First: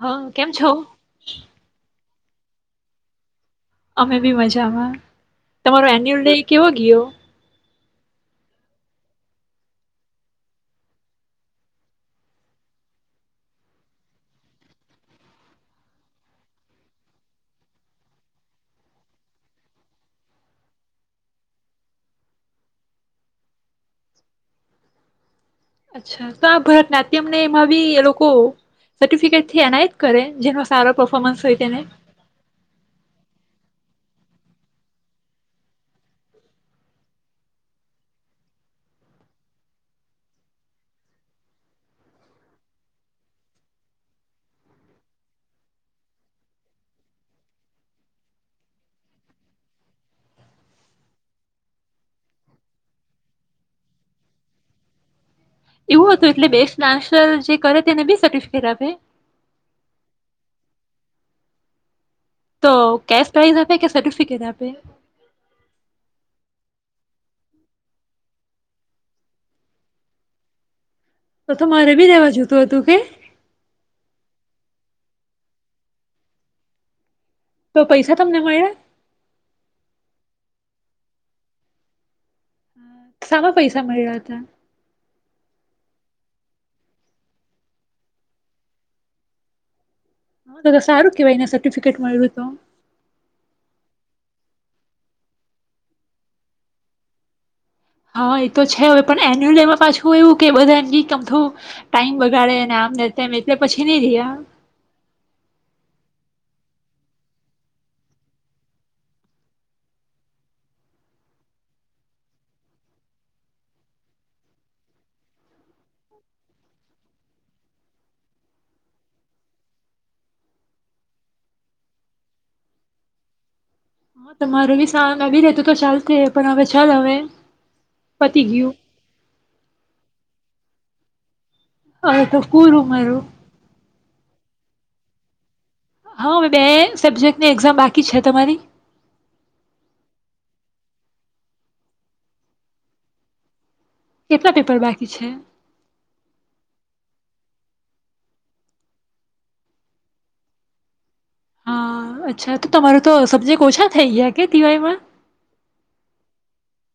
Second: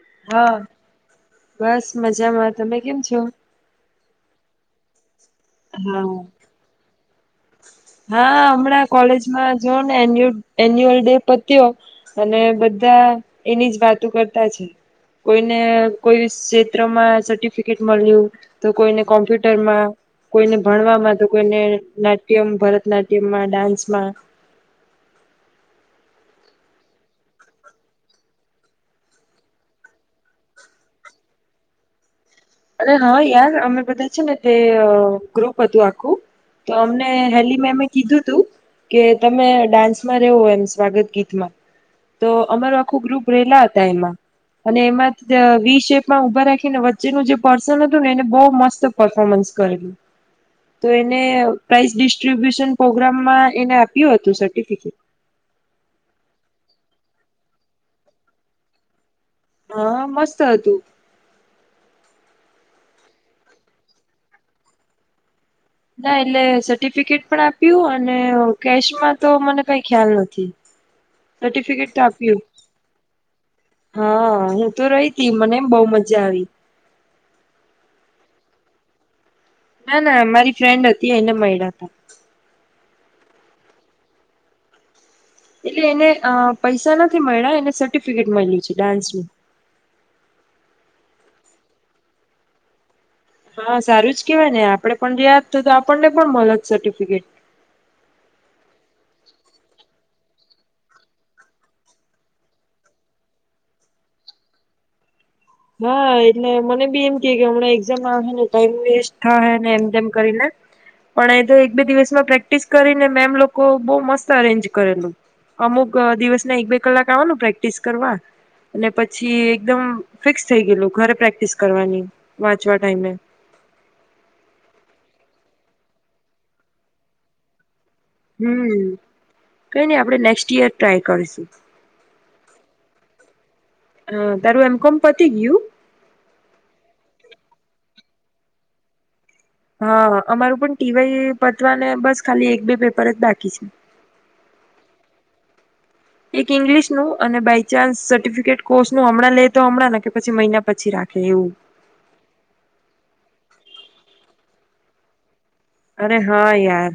હા, કેમ છો બસ મજામાં, તમે કેમ છો અમે બી મજામાં તમારો હા. એન્યુઅલ ડે કેવો ગયો હા હમણાં કોલેજમાં જો ને એ એન્યુઅલ ડે પત્યો અને બધા એની જ વાતો કરતા છે કોઈ ને કોઈ ક્ષેત્રમાં સર્ટિફિકેટ મળ્યું તો કોઈને કોમ્પ્યુટરમાં, કોઈને ભણવામાં તો કોઈને મ ભરતનાટ્યમમાં ડાન્સમાં અ્છા તો આ ભરતનાટ્યમ ને એમાં બી એ લોકો સર્ટીફીકેટ એનાયત કરે જેનો સારો પફોર્મન્સ હોય તેને અરે હા યાર અમે બધા છે, ને તે ગ્રુપ હતું આખું તો અમને હેલી મેમ અમે કીધું તું કે તમે ડાન્સમાં ર રેવો એમ સ્વાગત ગીતમાં તો અમાર આખું ગ્રુપ રેલા હતા એમાં અને એમાં વી શેપમાં ઉભા રાખીને વચ્ચેનું જે પર્સન હતું ને એને બહુ મસ્ત પફોર્મન્સ કરેલું, તો એને પ્રાઈઝ ડિસ્ટ્રીબ્યુશન પ્રોગ્રામમાં એને આપ્યું હતું સર્ટિફિકેટ એવું હતું એટલે બેસ્ટ ડાન્સર જે કરે તેને બી સર્ટિફિકેટ આપે હા, મસ્ત હતું તો કેશ પ્રાઇઝ આપે કે સર્ટિફિકેટ આપે ના એટલે સર્ટિફિકેટ પણ આપ્યું અને કેશમાં તો મને કઈ ખ્યાલ નથી તો તો મારે સર્ટિફિકેટ બી રેવા આપ્યું જોતું હતું કે હા હું તો રહી તી મને બહુ મજા આવી તો પૈસા તમને મળ્યા ના, ના, મારી ફ્રેન્ડ હતી એને મળ્યા હતા સામાં પૈસા મળ્યા હતા એટલે એને પૈસા નથી મળ્યા એને સર્ટિફિકેટ મળ્યું છે ડાન્સનું હ સારું કેવાયના સર્ટિફિકેટ મળ્યું તો હા, સારું જ કેવાય ને આપડે પણ રહ્યા હ હોત આપણને પણ મળત સર્ટિફિકેટ હા, એ તો છે પણ એન્યુઅલ ડેમા પાછું એવું કે બધા અમ થો ટાઈમ બગાડે આમ તેમ એટલે પછી નહી રહ્યા હા, એટલે મને બી એમ કે કે હમણાં એકઝામ આવેને ટાઈમ વેસ્ટ થાય ને એમ તેમ કરીને પણ એ તો એક બે દિવસમાં પ્રેક્ટિસ કરીને મેમ લોકો બહુ મસ્ત અરેન્જ કરેલું અમુક દિવસ ના એક બે કલાક આવાનું પ્રેક્ટિસ કરવા અને પછી એકદમ ફિક્સ થઈ ગયેલું ઘરે પ્રેક્ટિસ કરવાની, વાંચવા ટાઈમે હા તમારું બી સાાન આવી રેતું તો ચાલતી પણ હવે ચાલ હવે પતી ગયું હમ કઈ નઈ આપડે નેક્સ્ટ ઈયર ટ્રાય કરીશું હા, તો કુરું મારું હ, તારું એમ કોમ પતી ગયું હા, બે સબ્જેક્ટની એક્ઝામ બાકી છે તમારી હા, અમારું પણ ટીવાય પતવા ને બસ ખાલી એક બે પેપર જ બાકી છે કેટલા પેપર બાકી છે એક ઇંગ્લિશ નું અને બાય ચાન્સ સર્ટિફિકેટ કોર્સ નુ હમણાં લે તો હમણાં ને કે પછી મહિના પછી રાખે એવું. હા અચ્છા તો તમારોું તો સબ્જેક્ટ ઓછા થઈ ગયા કે ટી વાય માં અરે હા યાર.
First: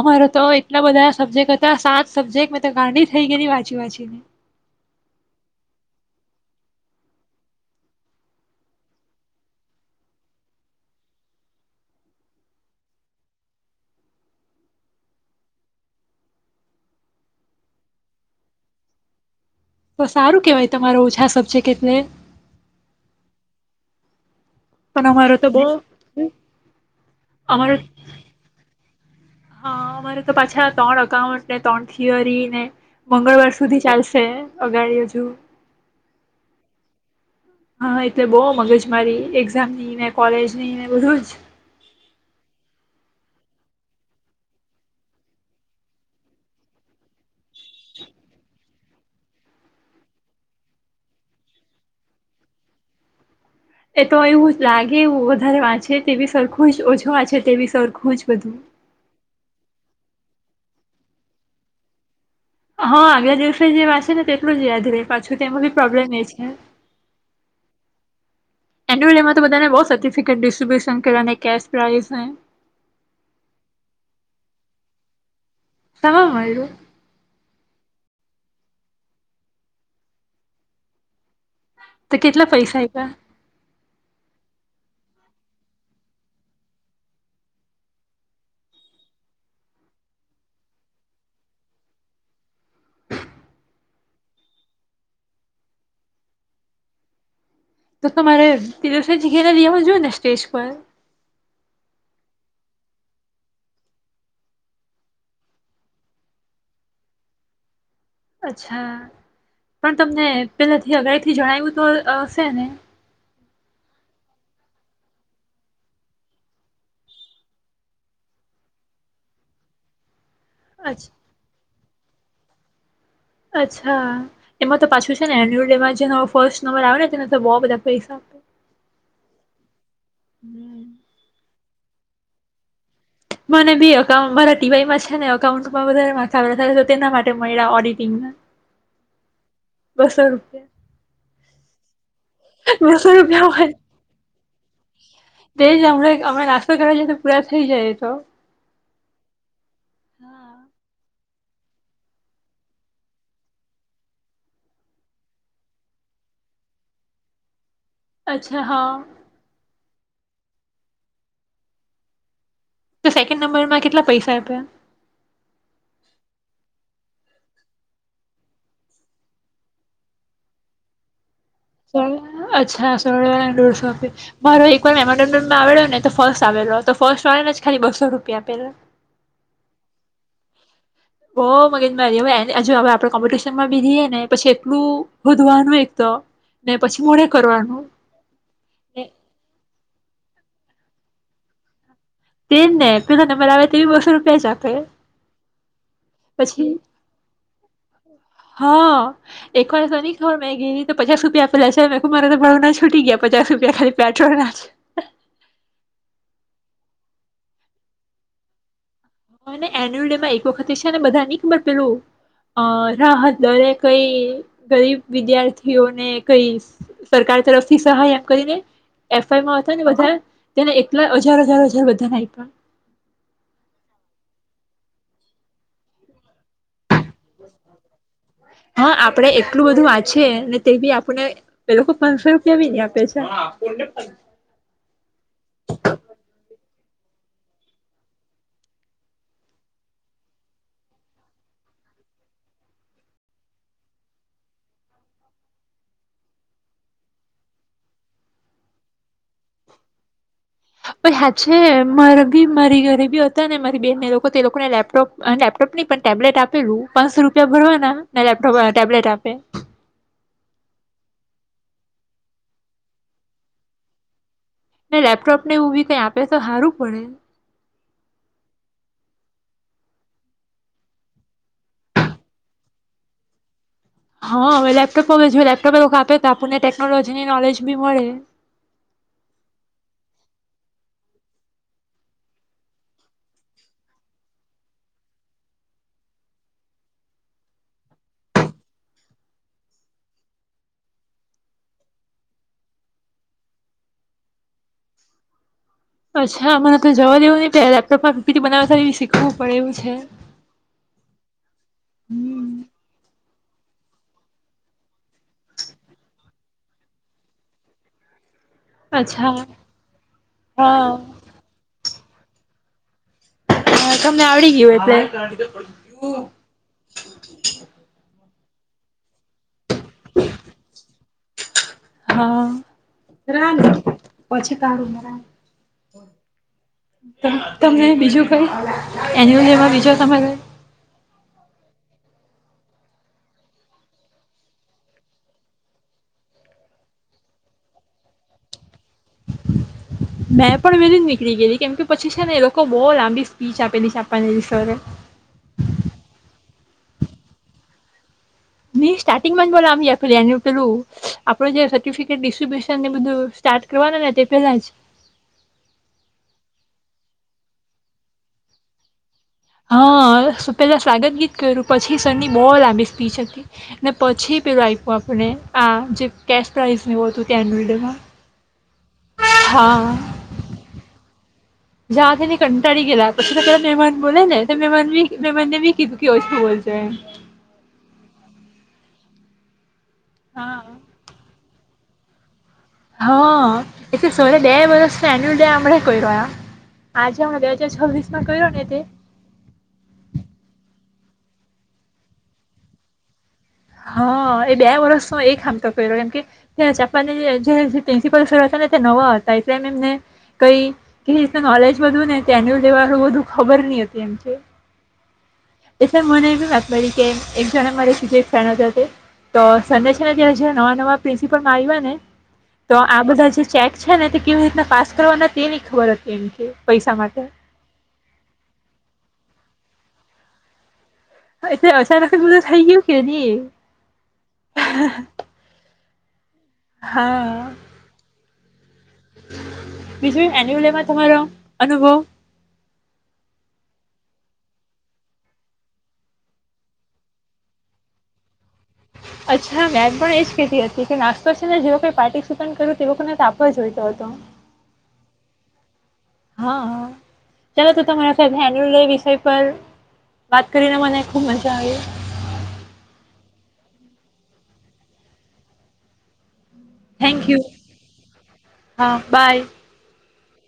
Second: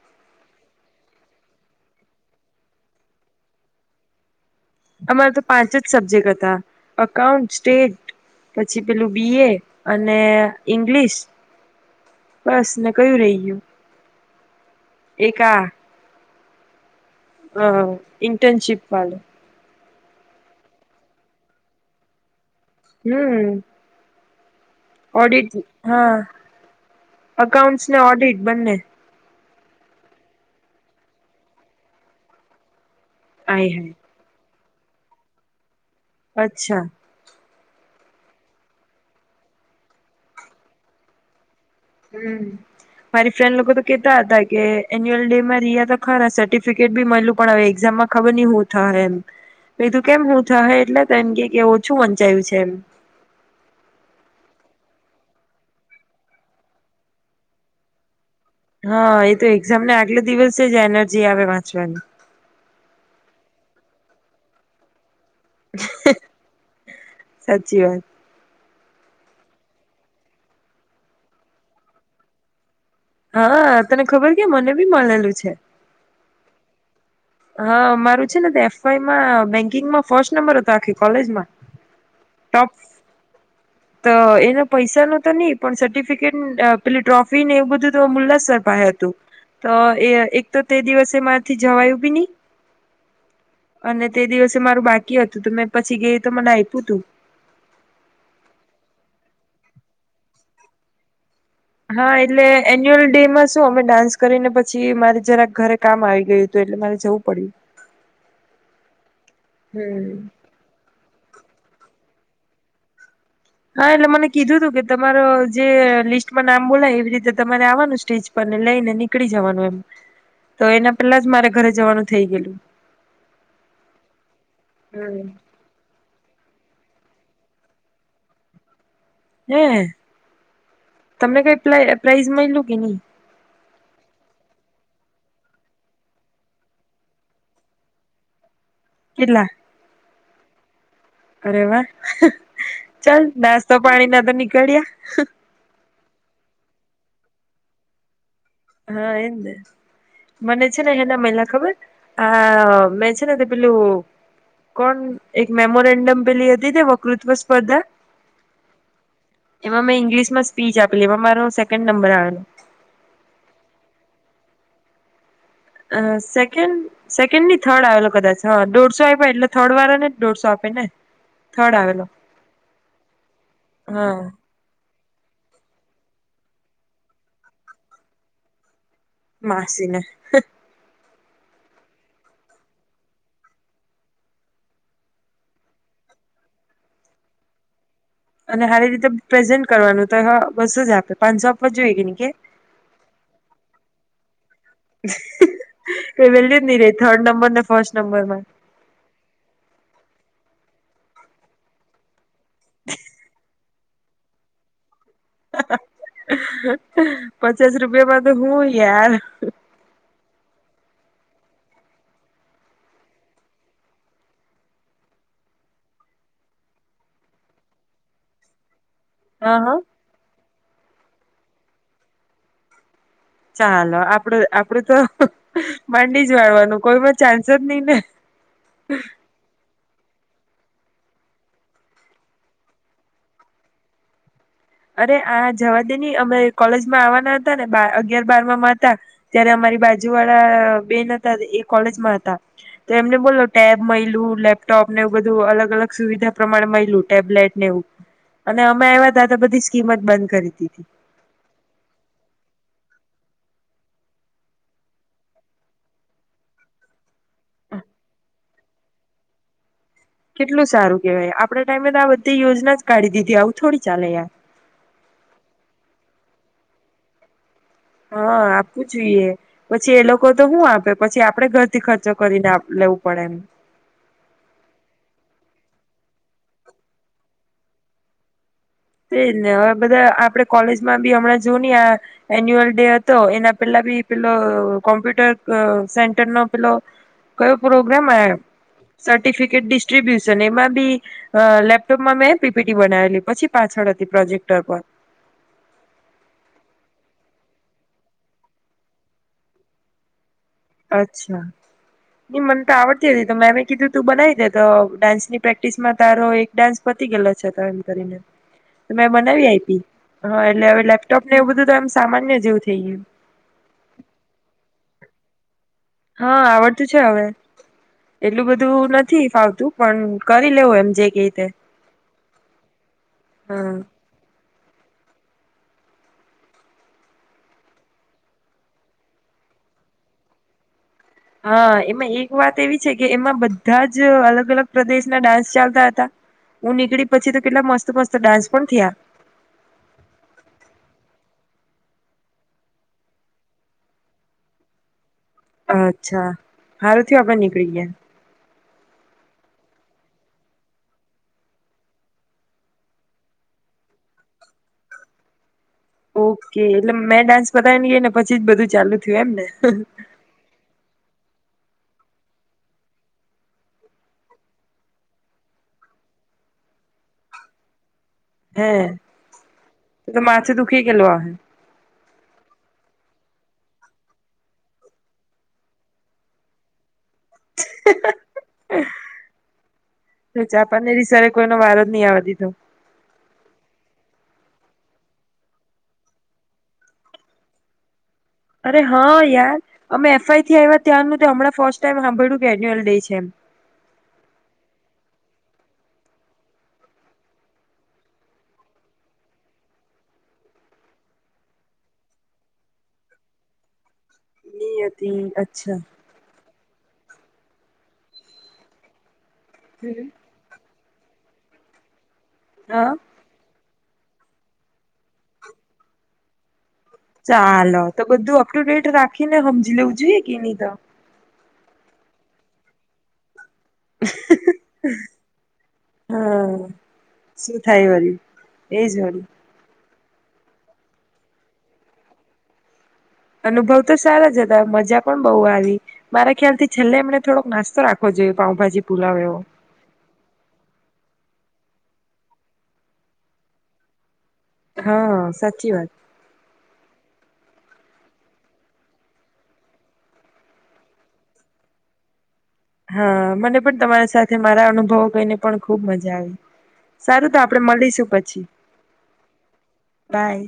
અમારા તો એટલા બધા સબ્જેક્ટ હતા સાત સબ્જેક્ટ મેં તો ગાંડી થઈ ગેયેલી વાંચી વાંચીને. અમારા તો પાંચ જ સબ્જેક્ટ હતા અઉન્ટ સ્ટેટ પછી પેલું બી એ અને ઈંગ્લિશ બસ ને કયું રહીગ્યું એક આ હ હ ઇન્ટર્નશીપ વાળું. તો સારું કેવાય તમારો ઓછા સબ્જેક્ટ એટલે હમ્મ. પણ અમારો તો ઓડિટ બહુ હા અમારો અકાઉન્ટ્સ ને ઓડિટ બંને. હા અમારે તો પાછા ત્રણ એકાઉન્ટ ને ત્રણ થિયરી ને મંગળવાર આય સુધી હાય ચાલશે. અગાડી હજુ અચ્છા. હા એટલે બો મગજ મારી એક્ઝામ નીને કોલેજ ની ને બધું જ. હમ મારી ફ્રેન્ડ લોકો તો કેતા હતા કે એન્યુઅલ ડેમાં રિયા તો ખરા સર્ટિફિકેટ બી મળલું પણ એક્ઝામમાં ખબર નહ હું થહે મેં કીધું કેમ હું થહે એટલે એમ કે ઓ ઓછું વંચાયું છે એમ એ તો એવું લાગે એવું વધારે વાચે તે બી સરખું જ ઓછુ વાચે તે બી સરખું જ બધું હા એજ તે એક્ઝામને આગલે દિવસે જ એનર્જી આવે વાંચવાની હા આગલા દિવસે જે વાંચે તેટલું જ યાદી રહે પ છું તેમાં બી પ્રોબ્લેમ એ છે સાચી વાત એન્યુઅલ ડે માં તો બધાને બો સર્ટિફિકેટ ડિસ્ટ્રીિબ્યુશન કર ને કેશ પ્રાઈસ ને હા, તને ખબર કે મને બી મળેલું છે. સામા મળેલું. હા, મારું છે ને એફઆઈમાં બેન્કિંગમાં ફર્સ્ટ નંબર હતો, આખી કોલેજમાં. તો કેટલા ટોપ પૈસા આપ્યા? તો એના પૈસા ન તો નહી, પણ સર્ટિફિકેટ પેલી ટ્રોફી ને એવું બધું તો મુલ્લાસર પાયે હતું, તો એ એક તો તે દિવસે મારા થી જવાયું બી નહી અને તે દિવસે મારું બાકી હતું, તો મેં પછી ગઈ તો મને આપ્યું હતું. તો તમારે તે દિવસે ગઈને લઈ આવવું જોઈએ ને સ્ટેજ પર હા, એટલે એન્યુઅલ ડેમાં શું અમે ડાન્સ કરીને પછી મારે જરાક ઘરે કામ આવી ગયું હતું એટલે મારે જવું પડ્યું. અચ્છા પણ હમ તમને પેલા થી અગાઉથી જણાવ્યું તો હશે ને હા એટલે મને કીધું તું કે તમારો જે લિસ્ટમાં નામ બોલાય એવી રીતે તમારે આવવાનું સ્ટેજ પર ને લઈને નીકળી જવાનું એમ તો એના અચ્છા પેલા જ મારે ઘરે જવાનું થઇ ગયેલું. અચ્છા એમાં તો પાછું છે, હમ ને એન્યુઅલ ડેમાં જે નો ફર્સ્ટ નંબર આવે ને ને તેના તો બો બધા પૈસા હે હમ્મ. તમને કઈ પ્રાઇઝ માયલું કે ની મને બી એકાઉન્ટ મારા ટીવાય મા છે, ને અકાઉન્ટમાં વધારે માર્ક આવેલ તેના માટે મળ્યા ઓડિટિંગ ના કેટલા. બસો રૂપિયા. અરે વા બસો ચાલ રૂપિયા નાસ્તો હોય પાણી ના તો નીકળ્યા. તે જ હમણાં અમે નાસ્તો કરવા જઈએ તો પૂરા થઈ જાયએ તો હા એને હા. મને છે ને એેના મહિલા ખબર આ મેં છે ને પેલું કોણ એક મેમોરેન્ડમ પેલી હતી વકૃત્વ સ્પર્ધા અચ્છા હા. એમાં મેં ઇંગ્લિશમાં સ્પીચ આપેલી એ મારો સેકન્ડ નંબર આવેલો તો સેકન્ડ નંબરમાં કેટલા પૈસા આપ્યા અ સેકન્ડ સેકન્ડ ની થર્ડ આવેલો કદાચ હ દોઢસો આપ એટલે થર્ડ વાળા ને દોઢસો આપે ને થર્ડ ો આવેલો અચ્છા સોળવાળને દોરસો આપે હા મારો એક એમાં આવે્યો ને તો ફર્સ્ટ આવેલો તો ફર્સ્ટ આવે જ ખાલી બસો રૂપિયા આપેલો માસીને ઓ મગનભાઈ હવેજ હવે આપડણે કોમ્પિટશનમાં બીધએ ને પછી એટલું શોધવાનું એક તો ને પછી મોડે કરવાનું અને સારી રીતે પ્રેઝન્ટ કરવાનું બસ જ આપે પાંચસો આપવા જોઈએ કે ન તેજ ને પેધને મરે આવે તેવી બર બેજક કઈ વેલી જ નહી રે થર્ડ નંબર ને ફર્સ્ટ નંબરમાં હ મેં ગઈી પચાસ રપિયા પ લસે મે મારે તો માગના છુટી ગ પચાસપ બે ખાલી પેટ્રો ના છે પચાસ રૂપિયામાં તો હું યાર એન્યુલ ડે માં એક વખત દશા ને બધા ન ખબર પેલું અ રાહત દરેે કઈ ગરીબ વિદ્યાર્થીઓને કઈ સરકાર તરફથી સહાયમ કરીને હા એફઆઈમાં હતા હા ને બધા તેને એલા હજાર હજાર હજાર બધાને આપ્યા ચાલો આપડ આપડું તો માંડી જ વાળવાનું કોઈ બ હા આપડે એટલું બધું વાંચ છે ને તે બી આપણને એ લોકો પાંચસો રૂપિયા બી ન આપે છે અરે આ જવા દે ન અમે કોલેજમાં આવવાના હતા ને અગયાર બારમાંમાં હતા ત્યારે અમારી બાજુ વાળા બેન હતા એ કોલેજમાં હતા તો એમને બોલો ટેબ મળયલું લેપટોપ ને એવું બધું અલગ અલગ સુવિધા પ્રમાણે મળયલું ટેબલેટ ને એવું અને અમે આવ્યા ત પછ હયા છે મારે બી મારી ઘરે બી મારી બેન લોકો લોકોને લેપટોપ લેપટોપ ન પણ ટેબ્લેટ આપેલું પાંચસો રૂપિયા ભરવાના લેપટોપ ટેબલેટ આપે કેટલું સારું કેહેવાય આપણે ટાઈમે તો આ બધી યોજના જ કાઢી દીધી આવું થોડી ચાલે યાર ને લેપટોપ ને એ બી કઈ આપે તો સારું પડે હા આપવું જોઈએ પછી એ લોકો તો શું આપે પછી આપડે ઘરથી ખર્ચો કરીને લેવું પડે એમ હા હ લેપટોપમાં લેપટોપ એ લોકો આપે તો આપણને ટેકનોલોજી ની નોલેજ ભી મળે તેજ ને હવે બધા આપડે કોલેજમાં બી હમણાં જો ન આ એન્યુઅલ ડે હતો એના પેલા બી પેલો કોમ્પ્યુટર સેન્ટર નો પેલો કયો પ્રોગ્રામ આ સર્ટિફિકેટ ડિસ્ટ્રીબ્યુશન એમાં બી લેપટોપમાં મેં પીપીટી બનાવેલી પછી પાછળ હતી પ્રોજેક્ટ પર અચ્છા મને તો જવા દેવું નહ લેપટોપમાંીપીટી બનાવવા એ શીખવું પડેું છે અચ્છા નિમ્ંત હમ આવત તો મેમે કીધું તું બનાવી દે તો ડાન્સની પ્રેક્ટિસ માં તારો એક ડાન્સ પતી ગેલો છે તો એમ કરીને મે અચ્છા બનાવી આપી હા એટલે હવે લેપટોપ ને એવું બધુંમ સામાન્ય જેવું થઈ એમ હા તમને આવડી ગય હોય તે હા આવડતું છે હવે. એટલું બધું નથી ફાવતું. પણ કરી લેવું એમ જે કે [inaudible] હા હા રાની પછી તમે બીજું કઈ એનું લેવા બીજો તમારે હા એમાં એક વાત એવી છે કે એમાં બધા જ અલગ અલગ પ્રદેશના ડાન્સ ચાલતા હતા હું નીકળી પછી તો કેટલા મસ્ત મસ્ત ડાન્સ પણ થયા. મેં પણ વેલી જ નીકળી ગયેલી કેમ કે પછી છે ને એ લોકો બહુ લાંબી સ્પીચ આપેલી છાપવાની સરે અચ્છા હારું થયું આપડે નીકળી ગયા. નઈ સ્ટાર્ટિંગમાં જ બોલો આમ પે એનું પેલું આપડે જે સર્ટિફિકેટ ડિસ્ટ્રીબ્યુશનને બધું સ્ટાર્ટ કરવાનું ને તે પેલા જ ઓકે એટલે મેં ડાન્સ બતાવી ગયાને પછી જ બધું ચાલુ થયું એમ ને. હા, સુ પહેલા સ્વાગત ગી કર્યું પછી સરની બહુ લાંબી સ્પીચ હતી, ને પછી પેલું આપ્યું આપણને, આ જે કેશ પ્રાઇઝ એવું હતું એન્યુઅલડેમાં હે, તો માથું દુખી ગેલો અહે જવા દેની કંટાળી ગેલા પછી, તો કરા મહેમાન બોલેને તે મહેમાની મમાન ને બી કીધું ક ઓય બોલ [unintelligible] હા. જાપાન ની રિશારે કોઈનો વારો ની, આવા દીધો હા, એ તો સરે બે વર્ષનો એન્યુઅલ ડે હમણાં કર્યો આ આજે અમે બે હજાર છવવીસ અરે હા યાર અમે એફઆઈ થી આવ્યા ત્યાંનું તો હમં ફર્સ્ટ ટાઈમ હાભળ્યું એન્યુઅલ ડે છે એમ હા, એ બે વર્ષનો એક હામટો કર્યો એમ કે, ત્યાં ચાંપાનેરીએ [unintelligible] જે પ્રિન્સિપાલ સર હતા ને તે નવા હતા એટલે એમ એમને, કઈ કેવી રીતના નોલેજ બધુ ને તે એન્યુલ ડે વાળું ખબર ની હતી એમ ની હતી અચ્છા. એટલે મને એવી વાત મળી કે એક જણે મરે કીધે તેના સાથે તો સંદેશ માં ત્યાં જ્યાં નવા નવા પ્રિન્સિપલમાં આવ્યા ને તો હા આ બધા જે ચેક છે ને તે કેવી રીતના પાસ કરવાના તે ન ખબર હતી એમ કે પૈસા માટે ચાલો, તો બધું અપ ટુ ડેટ રાખીને લવું જોઈએ કે નહી તો એટલે અચાનક જ બધુ થઈ ગયું કે ની હા, હા હા, શું થાય વરી એ જ વળી વિશે એન્યુલ ડે માં તમારો અનુભવ અનુભવ તો સારા જ હતા મજા પણ બહુ આવી. મારા ખ્યાલ થી છેલ્લે એમને થોડોક નાસ્તો રાખવો જોઈએ પાઉભાજી પુલાવ એવો. અચ્છા મે પણ એજ કેતી હતી કે નાસ્ તો છે ને જે લોકોએ પાર્ટીસિપેંટ કર્યુ તે લોકોને તો આપવો જોઈતો હતો. હા સાચી વાત. હા હ ચાલો તો તમારા સાહેબના એનુઅલ ડે વિષય પર વાત કરીને મને ખુબ મજા આવી. હા મને પણ તમારી સાથે મારા અનુભવો કહીને પણ ખુબ મજા આવે. થેન્ક સારું તો યુ આપડે મળીશું પછી હા બાય બાય.